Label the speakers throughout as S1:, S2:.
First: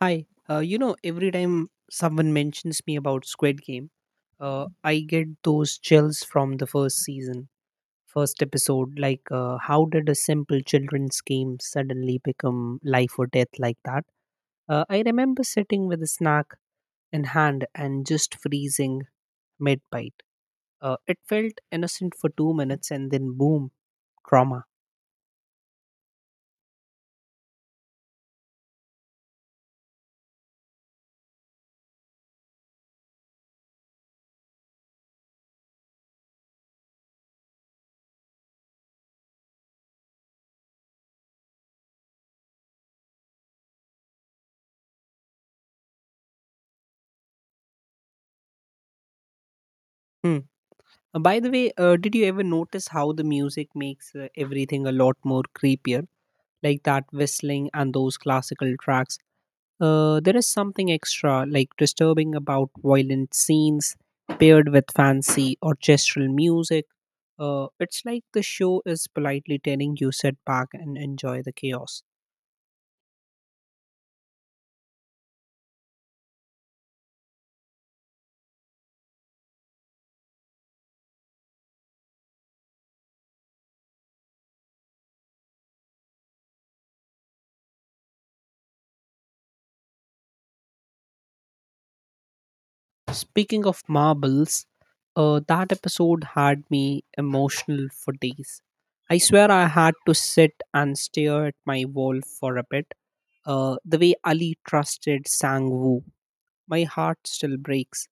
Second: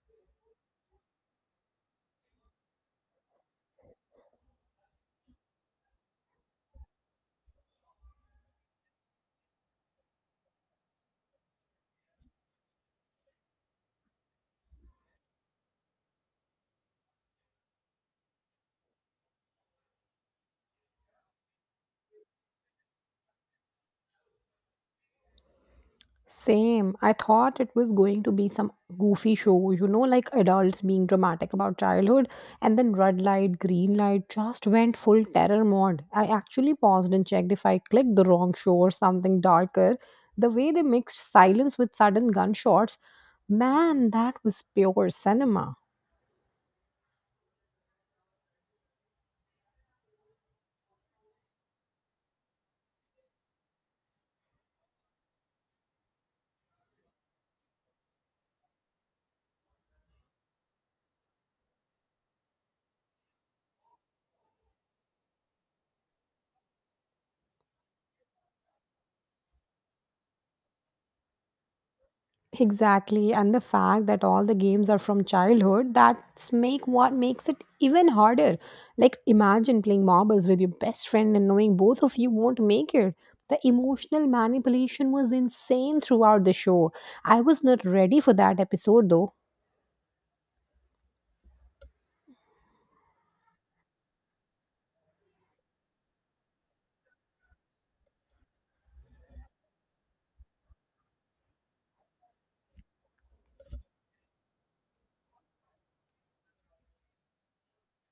S1: Hi. Every time someone mentions me about Squid Game, I get those chills from the first season, first episode. How did a simple children's game suddenly become life or death like that? I remember sitting with a snack in hand and just freezing mid bite. It felt innocent for 2 minutes and then boom, trauma.
S2: Same. I thought it was going to be some goofy show, you know, like adults being dramatic about childhood, and then red light, green light just went full terror mode. I actually paused and checked if I clicked the wrong show or something darker. The way they mixed silence with sudden gunshots, man, that was pure cinema.
S1: Hmm. By the way, did you ever notice how the music makes everything a lot more creepier? Like that whistling and those classical tracks. There is something extra, like disturbing, about violent scenes paired with fancy orchestral music. It's like the show is politely telling you sit back and enjoy the chaos.
S2: Exactly, and the fact that all the games are from childhood, that's make what makes it even harder. Like imagine playing marbles with your best friend and knowing both of you won't make it. The emotional manipulation was insane throughout the show. I was not ready for that episode though.
S1: Speaking of marbles, that episode had me emotional for days. I swear I had to sit and stare at my wall for a bit. The way Ali trusted Sang Woo, my heart still breaks.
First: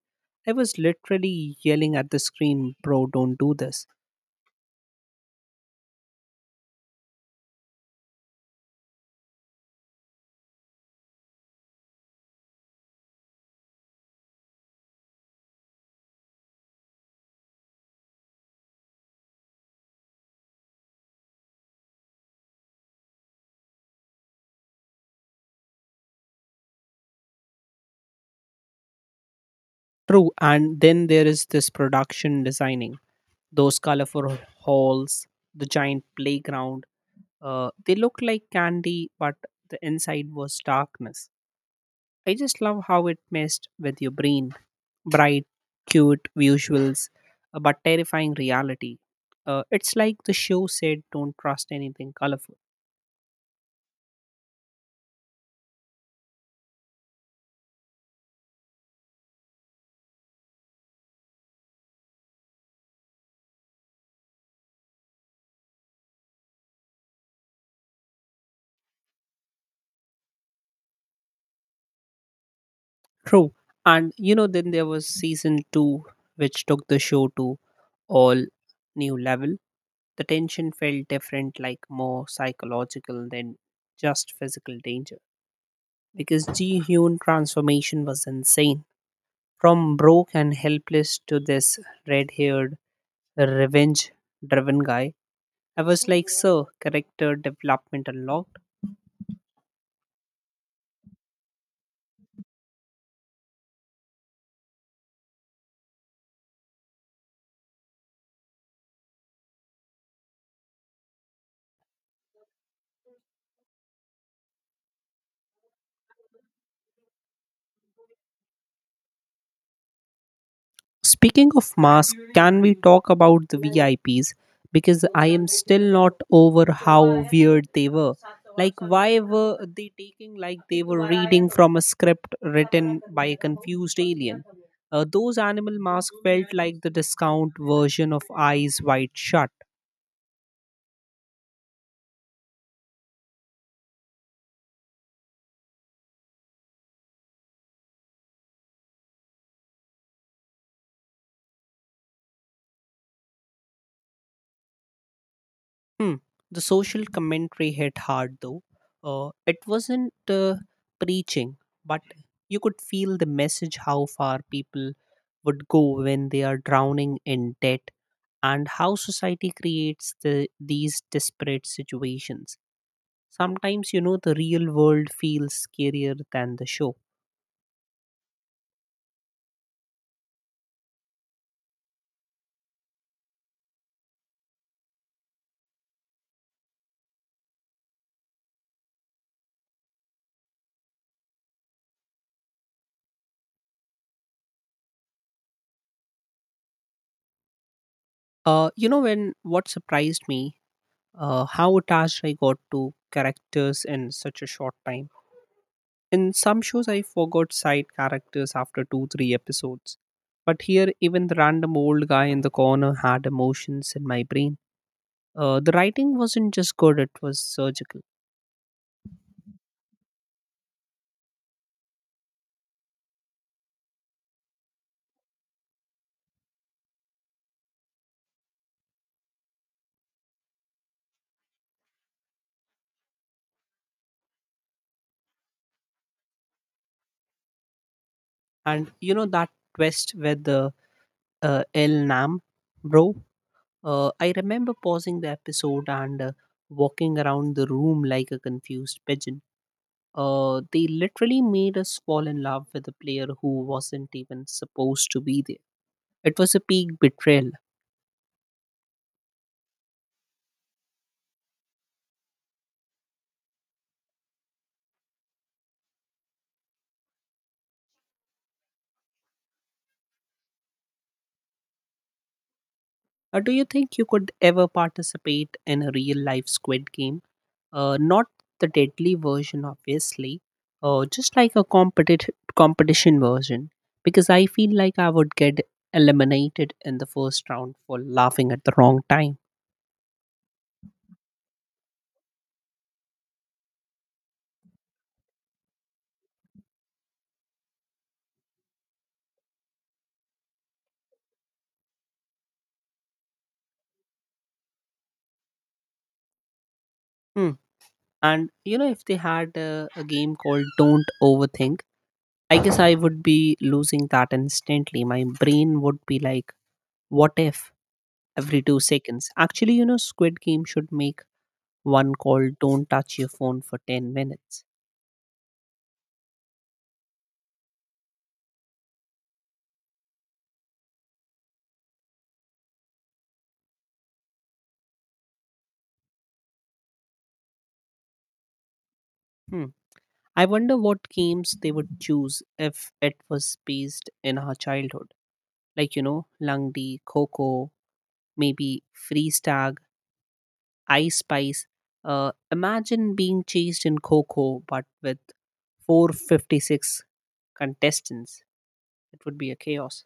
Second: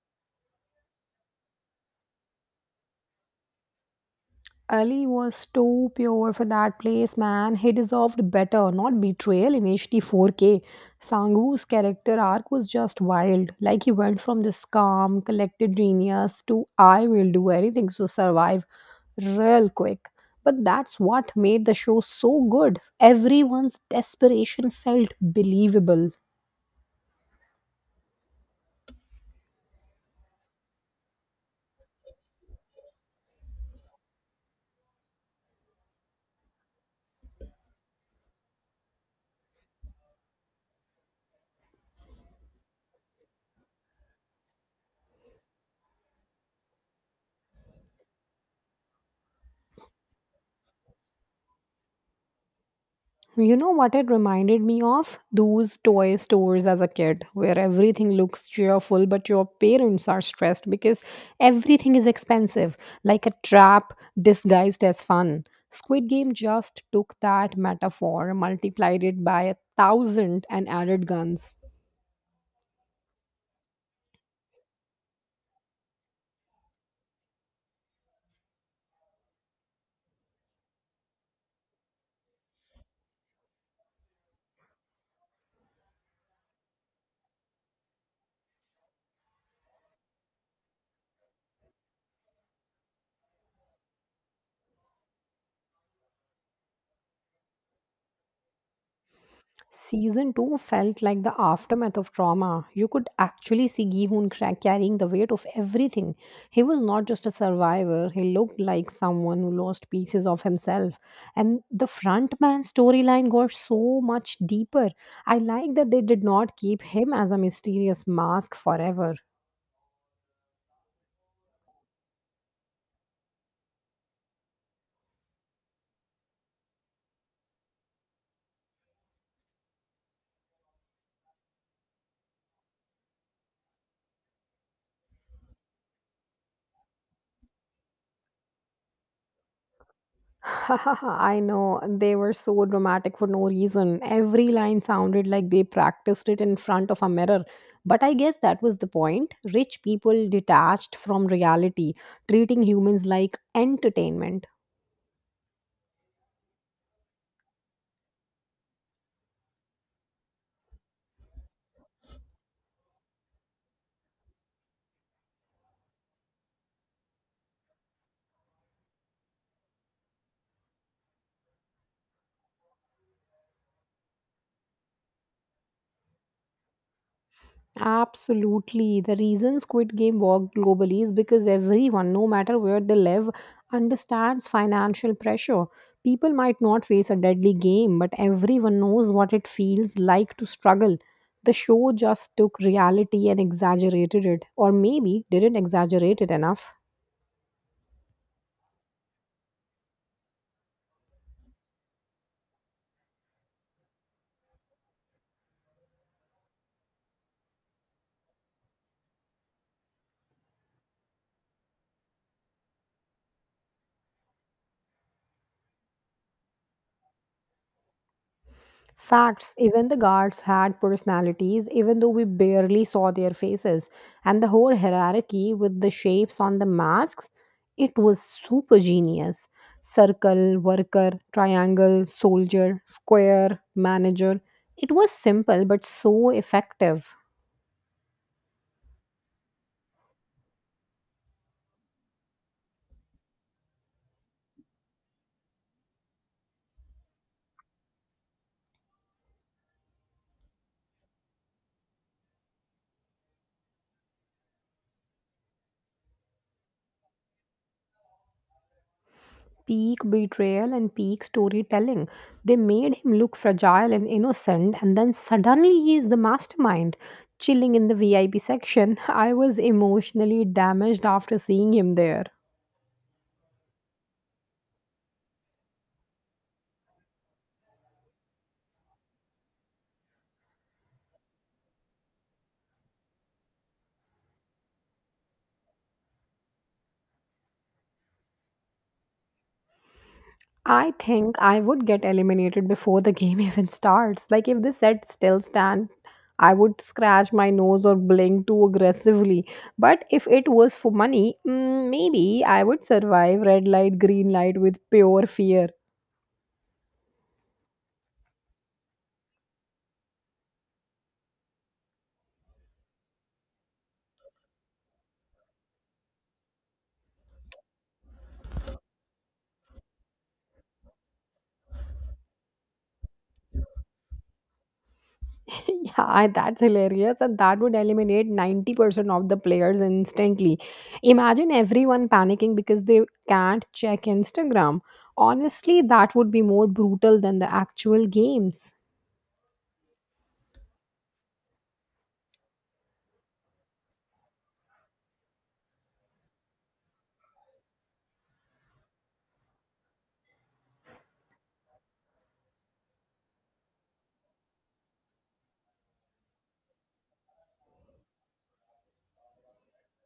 S1: I was literally yelling at the screen, bro, don't do this.
S2: Ali was too pure for that place, man. He deserved better, not betrayal in HD 4K. Sanghu's character arc was just wild. Like he went from this calm, collected genius to I will do anything to survive real quick. But that's what made the show so good. Everyone's desperation felt believable.
S1: True, and then there is this production designing. Those colorful halls, the giant playground, they look like candy, but the inside was darkness. I just love how it messed with your brain. Bright, cute visuals, but terrifying reality. It's like the show said, don't trust anything colorful.
S2: You know what it reminded me of? Those toy stores as a kid, where everything looks cheerful, but your parents are stressed because everything is expensive, like a trap disguised as fun. Squid Game just took that metaphor, multiplied it by a thousand, and added guns.
S1: True. And you know, then there was season two, which took the show to all new level. The tension felt different, like more psychological than just physical danger. Because Ji Hyun transformation was insane. From broke and helpless to this red haired, revenge driven guy. I was like, sir, character development unlocked.
S2: Season 2 felt like the aftermath of trauma. You could actually see carrying the weight of everything. He was not just a survivor, he looked like someone who lost pieces of himself. And the frontman storyline got so much deeper. I like that they did not keep him as a mysterious mask forever.
S1: Speaking of masks, can we talk about the VIPs? Because I am still not over how weird they were. Like, why were they taking like they were reading from a script written by a confused alien? Those animal masks felt like the discount version of Eyes Wide Shut.
S2: I know, they were so dramatic for no reason. Every line sounded like they practiced it in front of a mirror. But I guess that was the point. Rich people detached from reality, treating humans like entertainment.
S1: Hmm. The social commentary hit hard though. It wasn't preaching, but you could feel the message how far people would go when they are drowning in debt and how society creates the, these desperate situations. Sometimes, you know, the real world feels scarier than the show.
S2: Absolutely. The reason Squid Game worked globally is because everyone, no matter where they live, understands financial pressure. People might not face a deadly game, but everyone knows what it feels like to struggle. The show just took reality and exaggerated it, or maybe didn't exaggerate it enough.
S1: When what surprised me, how attached I got to characters in such a short time. In some shows, I forgot side characters after two, three episodes. But here, even the random old guy in the corner had emotions in my brain. The writing wasn't just good, it was surgical.
S2: Facts, even the guards had personalities, even though we barely saw their faces. And the whole hierarchy with the shapes on the masks, it was super genius. Circle, worker, triangle, soldier, square, manager. It was simple but so effective.
S1: And you know that twist with the El Nam, bro? I remember pausing the episode and walking around the room like a confused pigeon. They literally made us fall in love with a player who wasn't even supposed to be there. It was a peak betrayal.
S2: Peak betrayal and peak storytelling. They made him look fragile and innocent, and then suddenly he's the mastermind. Chilling in the VIP section, I was emotionally damaged after seeing him there.
S1: Do you think you could ever participate in a real life squid game? Not the deadly version, obviously, just like a competition version, because I feel like I would get eliminated in the first round for laughing at the wrong time.
S2: I think I would get eliminated before the game even starts. Like, if the set still stand, I would scratch my nose or blink too aggressively. But if it was for money, maybe I would survive red light, green light with pure fear.
S1: Hmm. And you know, if they had a game called Don't Overthink, I guess I would be losing that instantly. My brain would be like, what if every 2 seconds? Actually, you know, Squid Game should make one call, don't touch your phone for 10 minutes.
S2: Yeah, that's hilarious. And that would eliminate 90% of the players instantly. Imagine everyone panicking because they can't check Instagram. Honestly, that would be more brutal than the actual games.
S1: Hmm. I wonder what games they would choose if it was based in our childhood. Like, you know, Langdi, Coco, maybe Freeze Tag, Ice Spice. Imagine being chased in Coco, but with 456 contestants. It would be a chaos.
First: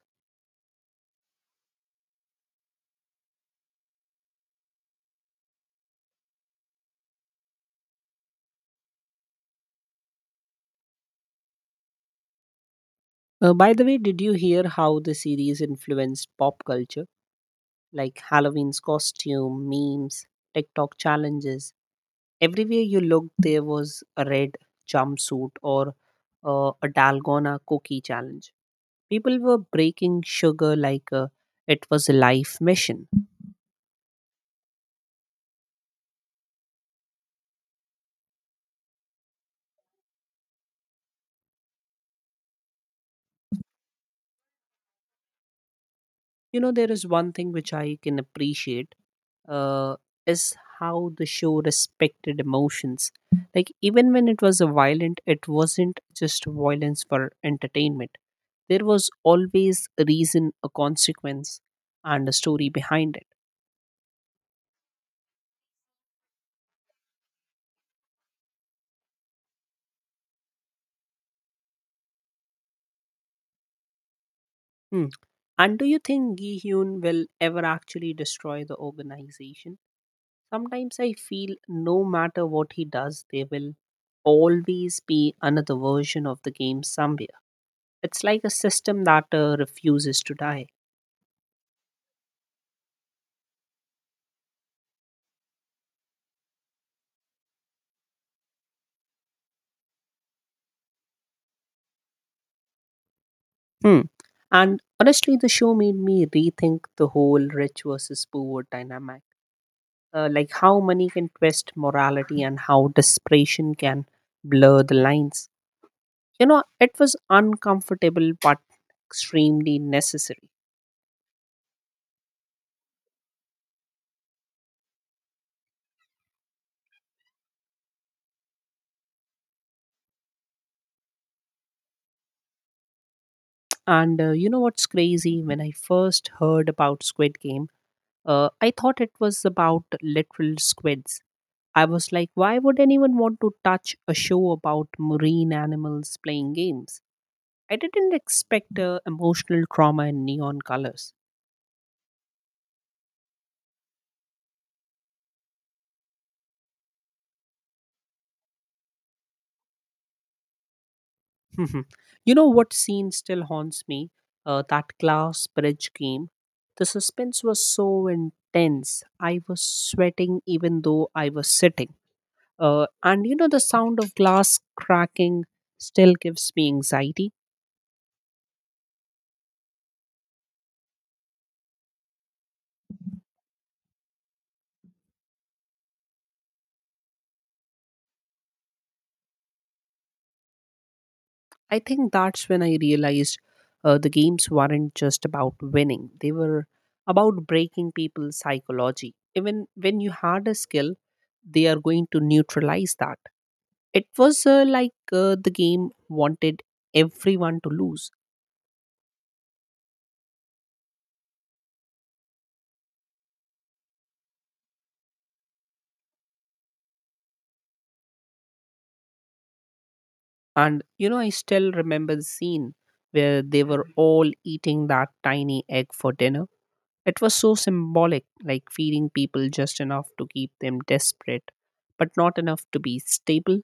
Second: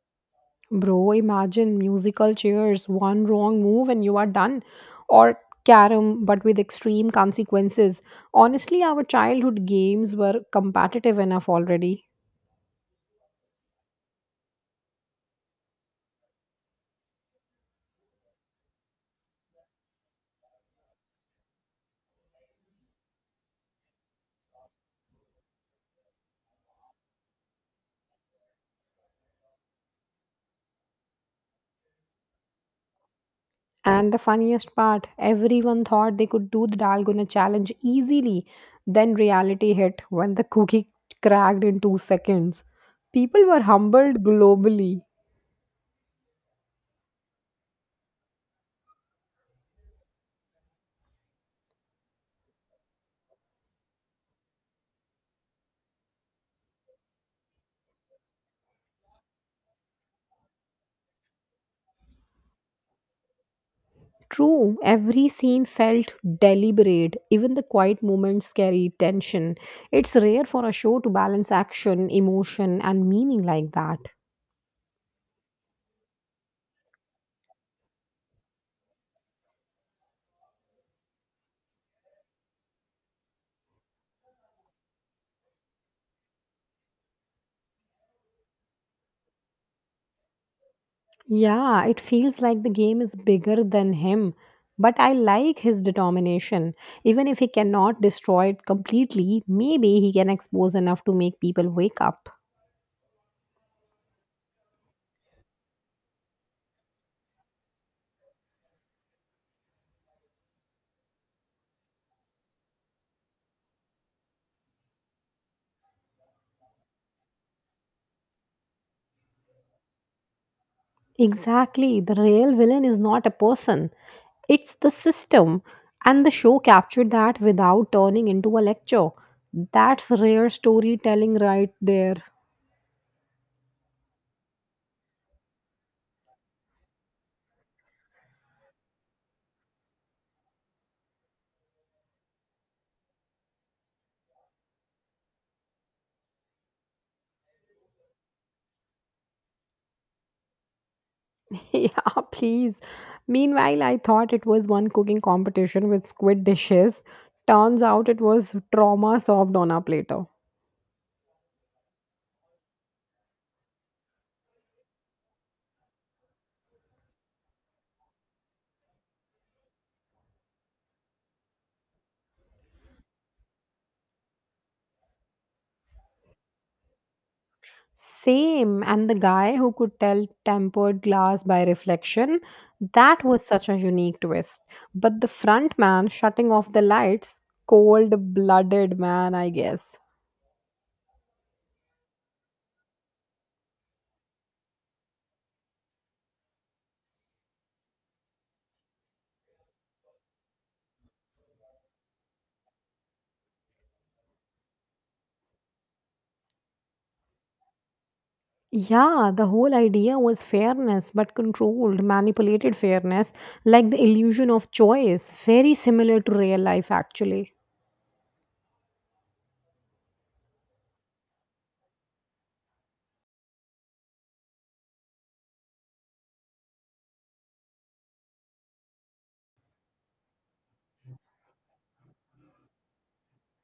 S2: Bro, imagine musical chairs, one wrong move and you are done. Or carom, but with extreme consequences. Honestly, our childhood games were competitive enough already.
S1: By the way, did you hear how the series influenced pop culture? Like Halloween's costume, memes, TikTok challenges. Everywhere you looked, there was a red jumpsuit or a Dalgona cookie challenge. People were breaking sugar like it was a life mission.
S2: And the funniest part, everyone thought they could do the dalgona challenge easily. Then reality hit when the cookie cracked in 2 seconds. People were humbled globally.
S1: You know, there is one thing which I can appreciate uh, is how the show respected emotions. Like, even when it was a violent, it wasn't just violence for entertainment. There was always a reason, a consequence, and a story behind it.
S2: True, every scene felt deliberate. Even the quiet moments carry tension. It's rare for a show to balance action, emotion, and meaning like that.
S1: Hmm. And do you think Gi Hyun will ever actually destroy the organization? Sometimes I feel no matter what he does, there will always be another version of the game somewhere. It's like a system that refuses to die.
S2: Yeah, it feels like the game is bigger than him. But I like his determination. Even if he cannot destroy it completely, maybe he can expose enough to make people wake up.
S1: Hmm. And honestly, the show made me rethink the whole rich versus poor dynamic. Like how money can twist morality and how desperation can blur the lines. You know, it was uncomfortable but extremely necessary.
S2: Exactly. The real villain is not a person, it's the system. And the show captured that without turning into a lecture. That's rare storytelling right there.
S1: And you know what's crazy? When I first heard about Squid Game, I thought it was about literal squids. I was like, why would anyone want to touch a show about marine animals playing games? I didn't expect emotional trauma in neon colors.
S2: Yeah, please. Meanwhile, I thought it was one cooking competition with squid dishes. Turns out it was trauma served on our platter.
S1: You know what scene still haunts me? That glass bridge game. The suspense was so intense. I was sweating even though I was sitting. And you know, the sound of glass cracking still gives me anxiety.
S2: Same. And the guy who could tell tempered glass by reflection, that was such a unique twist. But the front man shutting off the lights, cold blooded man, I guess.
S1: I think that's when I realized the games weren't just about winning, they were about breaking people's psychology. Even when you had a skill, they are going to neutralize that. It was like the game wanted everyone to lose.
S2: Yeah, the whole idea was fairness, but controlled, manipulated fairness, like the illusion of choice, very similar to real life, actually.
S1: And you know, I still remember the scene where they were all eating that tiny egg for dinner. It was so symbolic, like feeding people just enough to keep them desperate, but not enough to be stable.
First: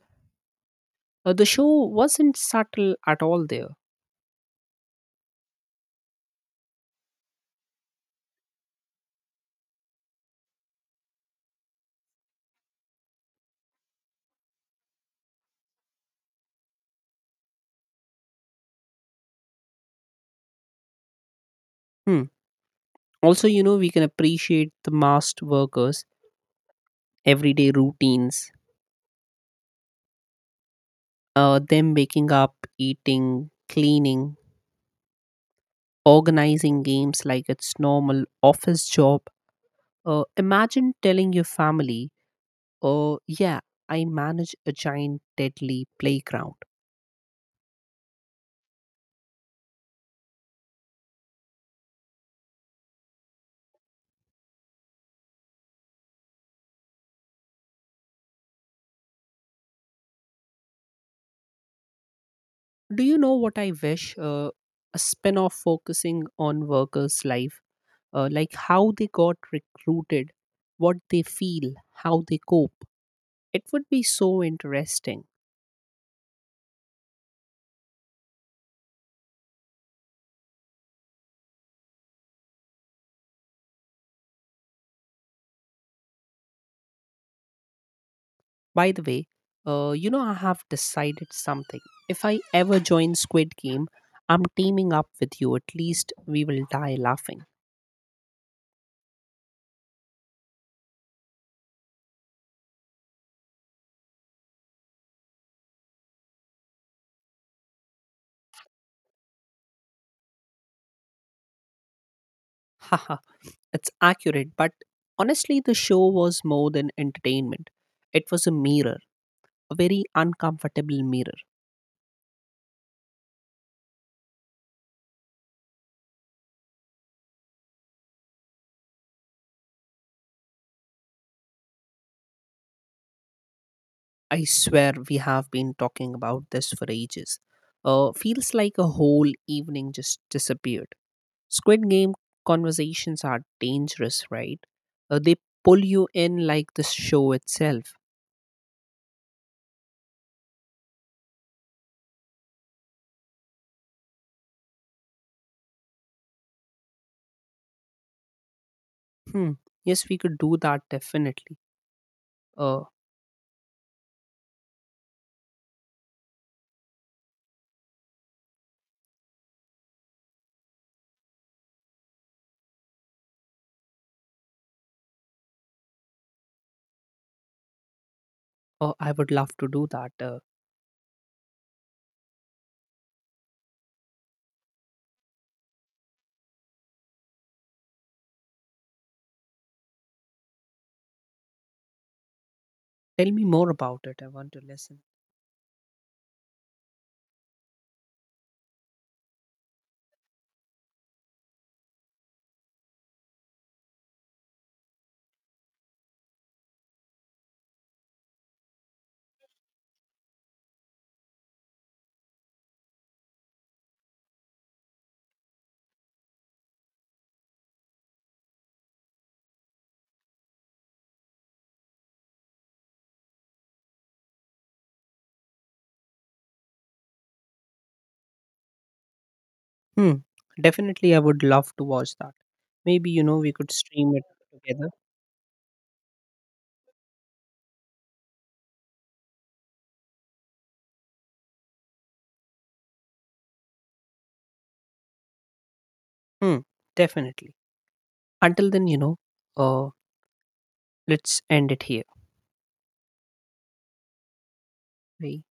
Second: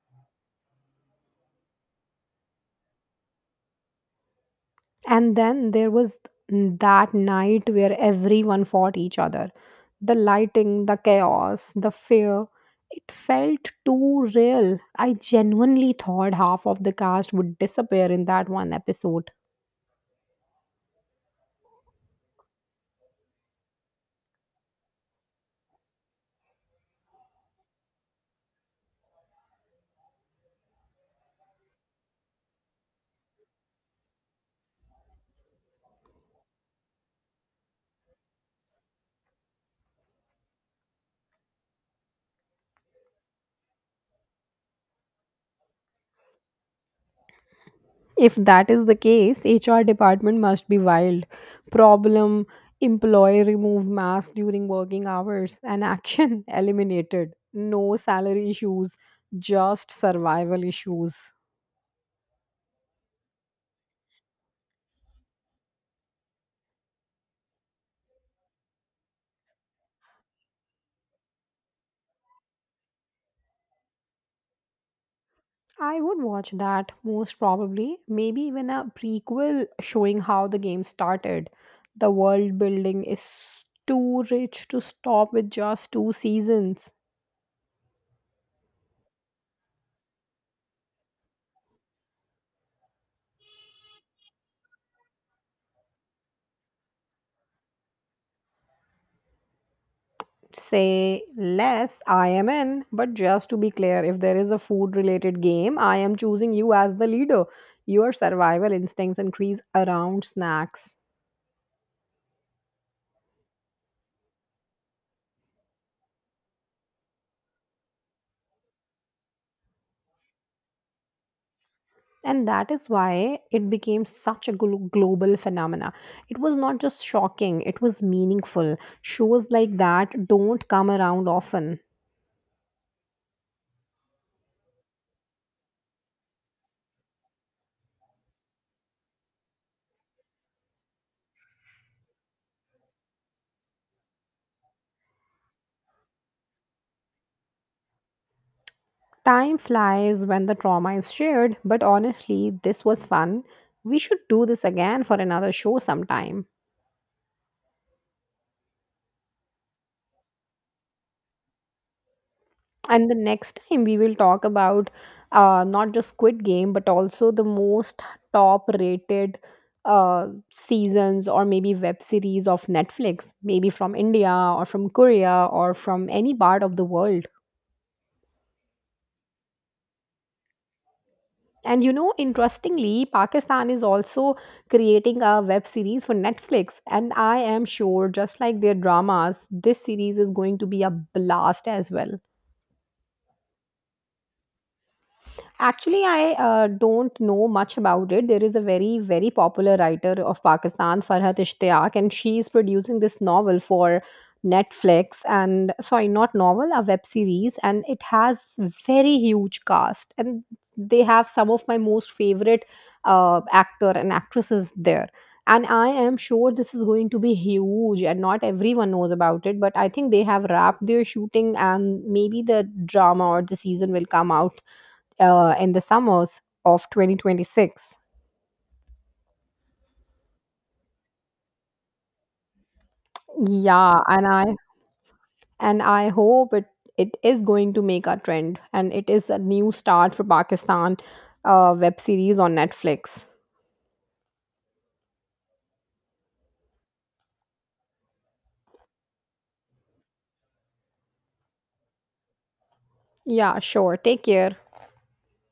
S1: The show wasn't subtle at all there.
S2: And then there was that night where everyone fought each other. The lighting, the chaos, the fear. It felt too real. I genuinely thought half of the cast would disappear in that one episode.
S1: Hmm. Also, you know, we can appreciate the masked workers' everyday routines, them waking up, eating, cleaning, organizing games like it's normal office job. Imagine telling your family, "Oh, yeah, I manage a giant deadly playground."
S2: If that is the case, HR department must be wild. Problem employee removed mask during working hours and action eliminated. No salary issues, just survival issues.
S1: Do you know what I wish? A spin-off focusing on workers' life, like how they got recruited, what they feel, how they cope. It would be so interesting.
S2: I would watch that most probably, maybe even a prequel showing how the game started. The world building is too rich to stop with just two seasons.
S1: By the way, I have decided something. If I ever join Squid Game, I'm teaming up with you. At least we will die laughing.
S2: Say less, I am in. But just to be clear, if there is a food related game, I am choosing you as the leader. Your survival instincts increase around snacks.
S1: Haha, it's accurate, but honestly, the show was more than entertainment. It was a mirror, a very uncomfortable mirror.
S2: And that is why it became such a global phenomena. It was not just shocking, it was meaningful. Shows like that don't come around often.
S1: I swear we have been talking about this for ages. Feels like a whole evening just disappeared. Squid Game conversations are dangerous, right? They pull you in like the show itself.
S2: Time flies when the trauma is shared, but honestly this was fun. We should do this again for another show sometime.
S1: Hmm. Yes, we could do that definitely. Uh,
S2: And the next time we will talk about, not just Squid Game, but also the most top rated seasons or maybe web series of Netflix, maybe from India or from Korea or from any part of the world.
S1: I would love to do that.
S2: And you know, interestingly, Pakistan is also creating a web series for Netflix. And I am sure, just like their dramas, this series is going to be a blast as well.
S1: Tell me more about it. I want to listen.
S2: Actually, I don't know much about it. There is a very, very popular writer of Pakistan, Farhat Ishtiaq, and she is producing this novel for Netflix. And sorry, not novel, a web series, and it has very huge cast, and they have some of my most favorite actor and actresses there. And I am sure this is going to be huge, and not everyone knows about it. But I think they have wrapped their shooting, and maybe the drama or the season will come out in the summers of 2026.
S1: Hmm. Definitely, I would love to watch that. Maybe you know we could
S2: Yeah,
S1: stream it
S2: and I
S1: together.
S2: and I hope it is going to make a trend and it is a new start for Pakistan web series on Netflix.
S1: Hmm. Definitely. Until then, you know. Uh, let's end it here.
S2: Yeah, sure. Take care.
S1: Bye.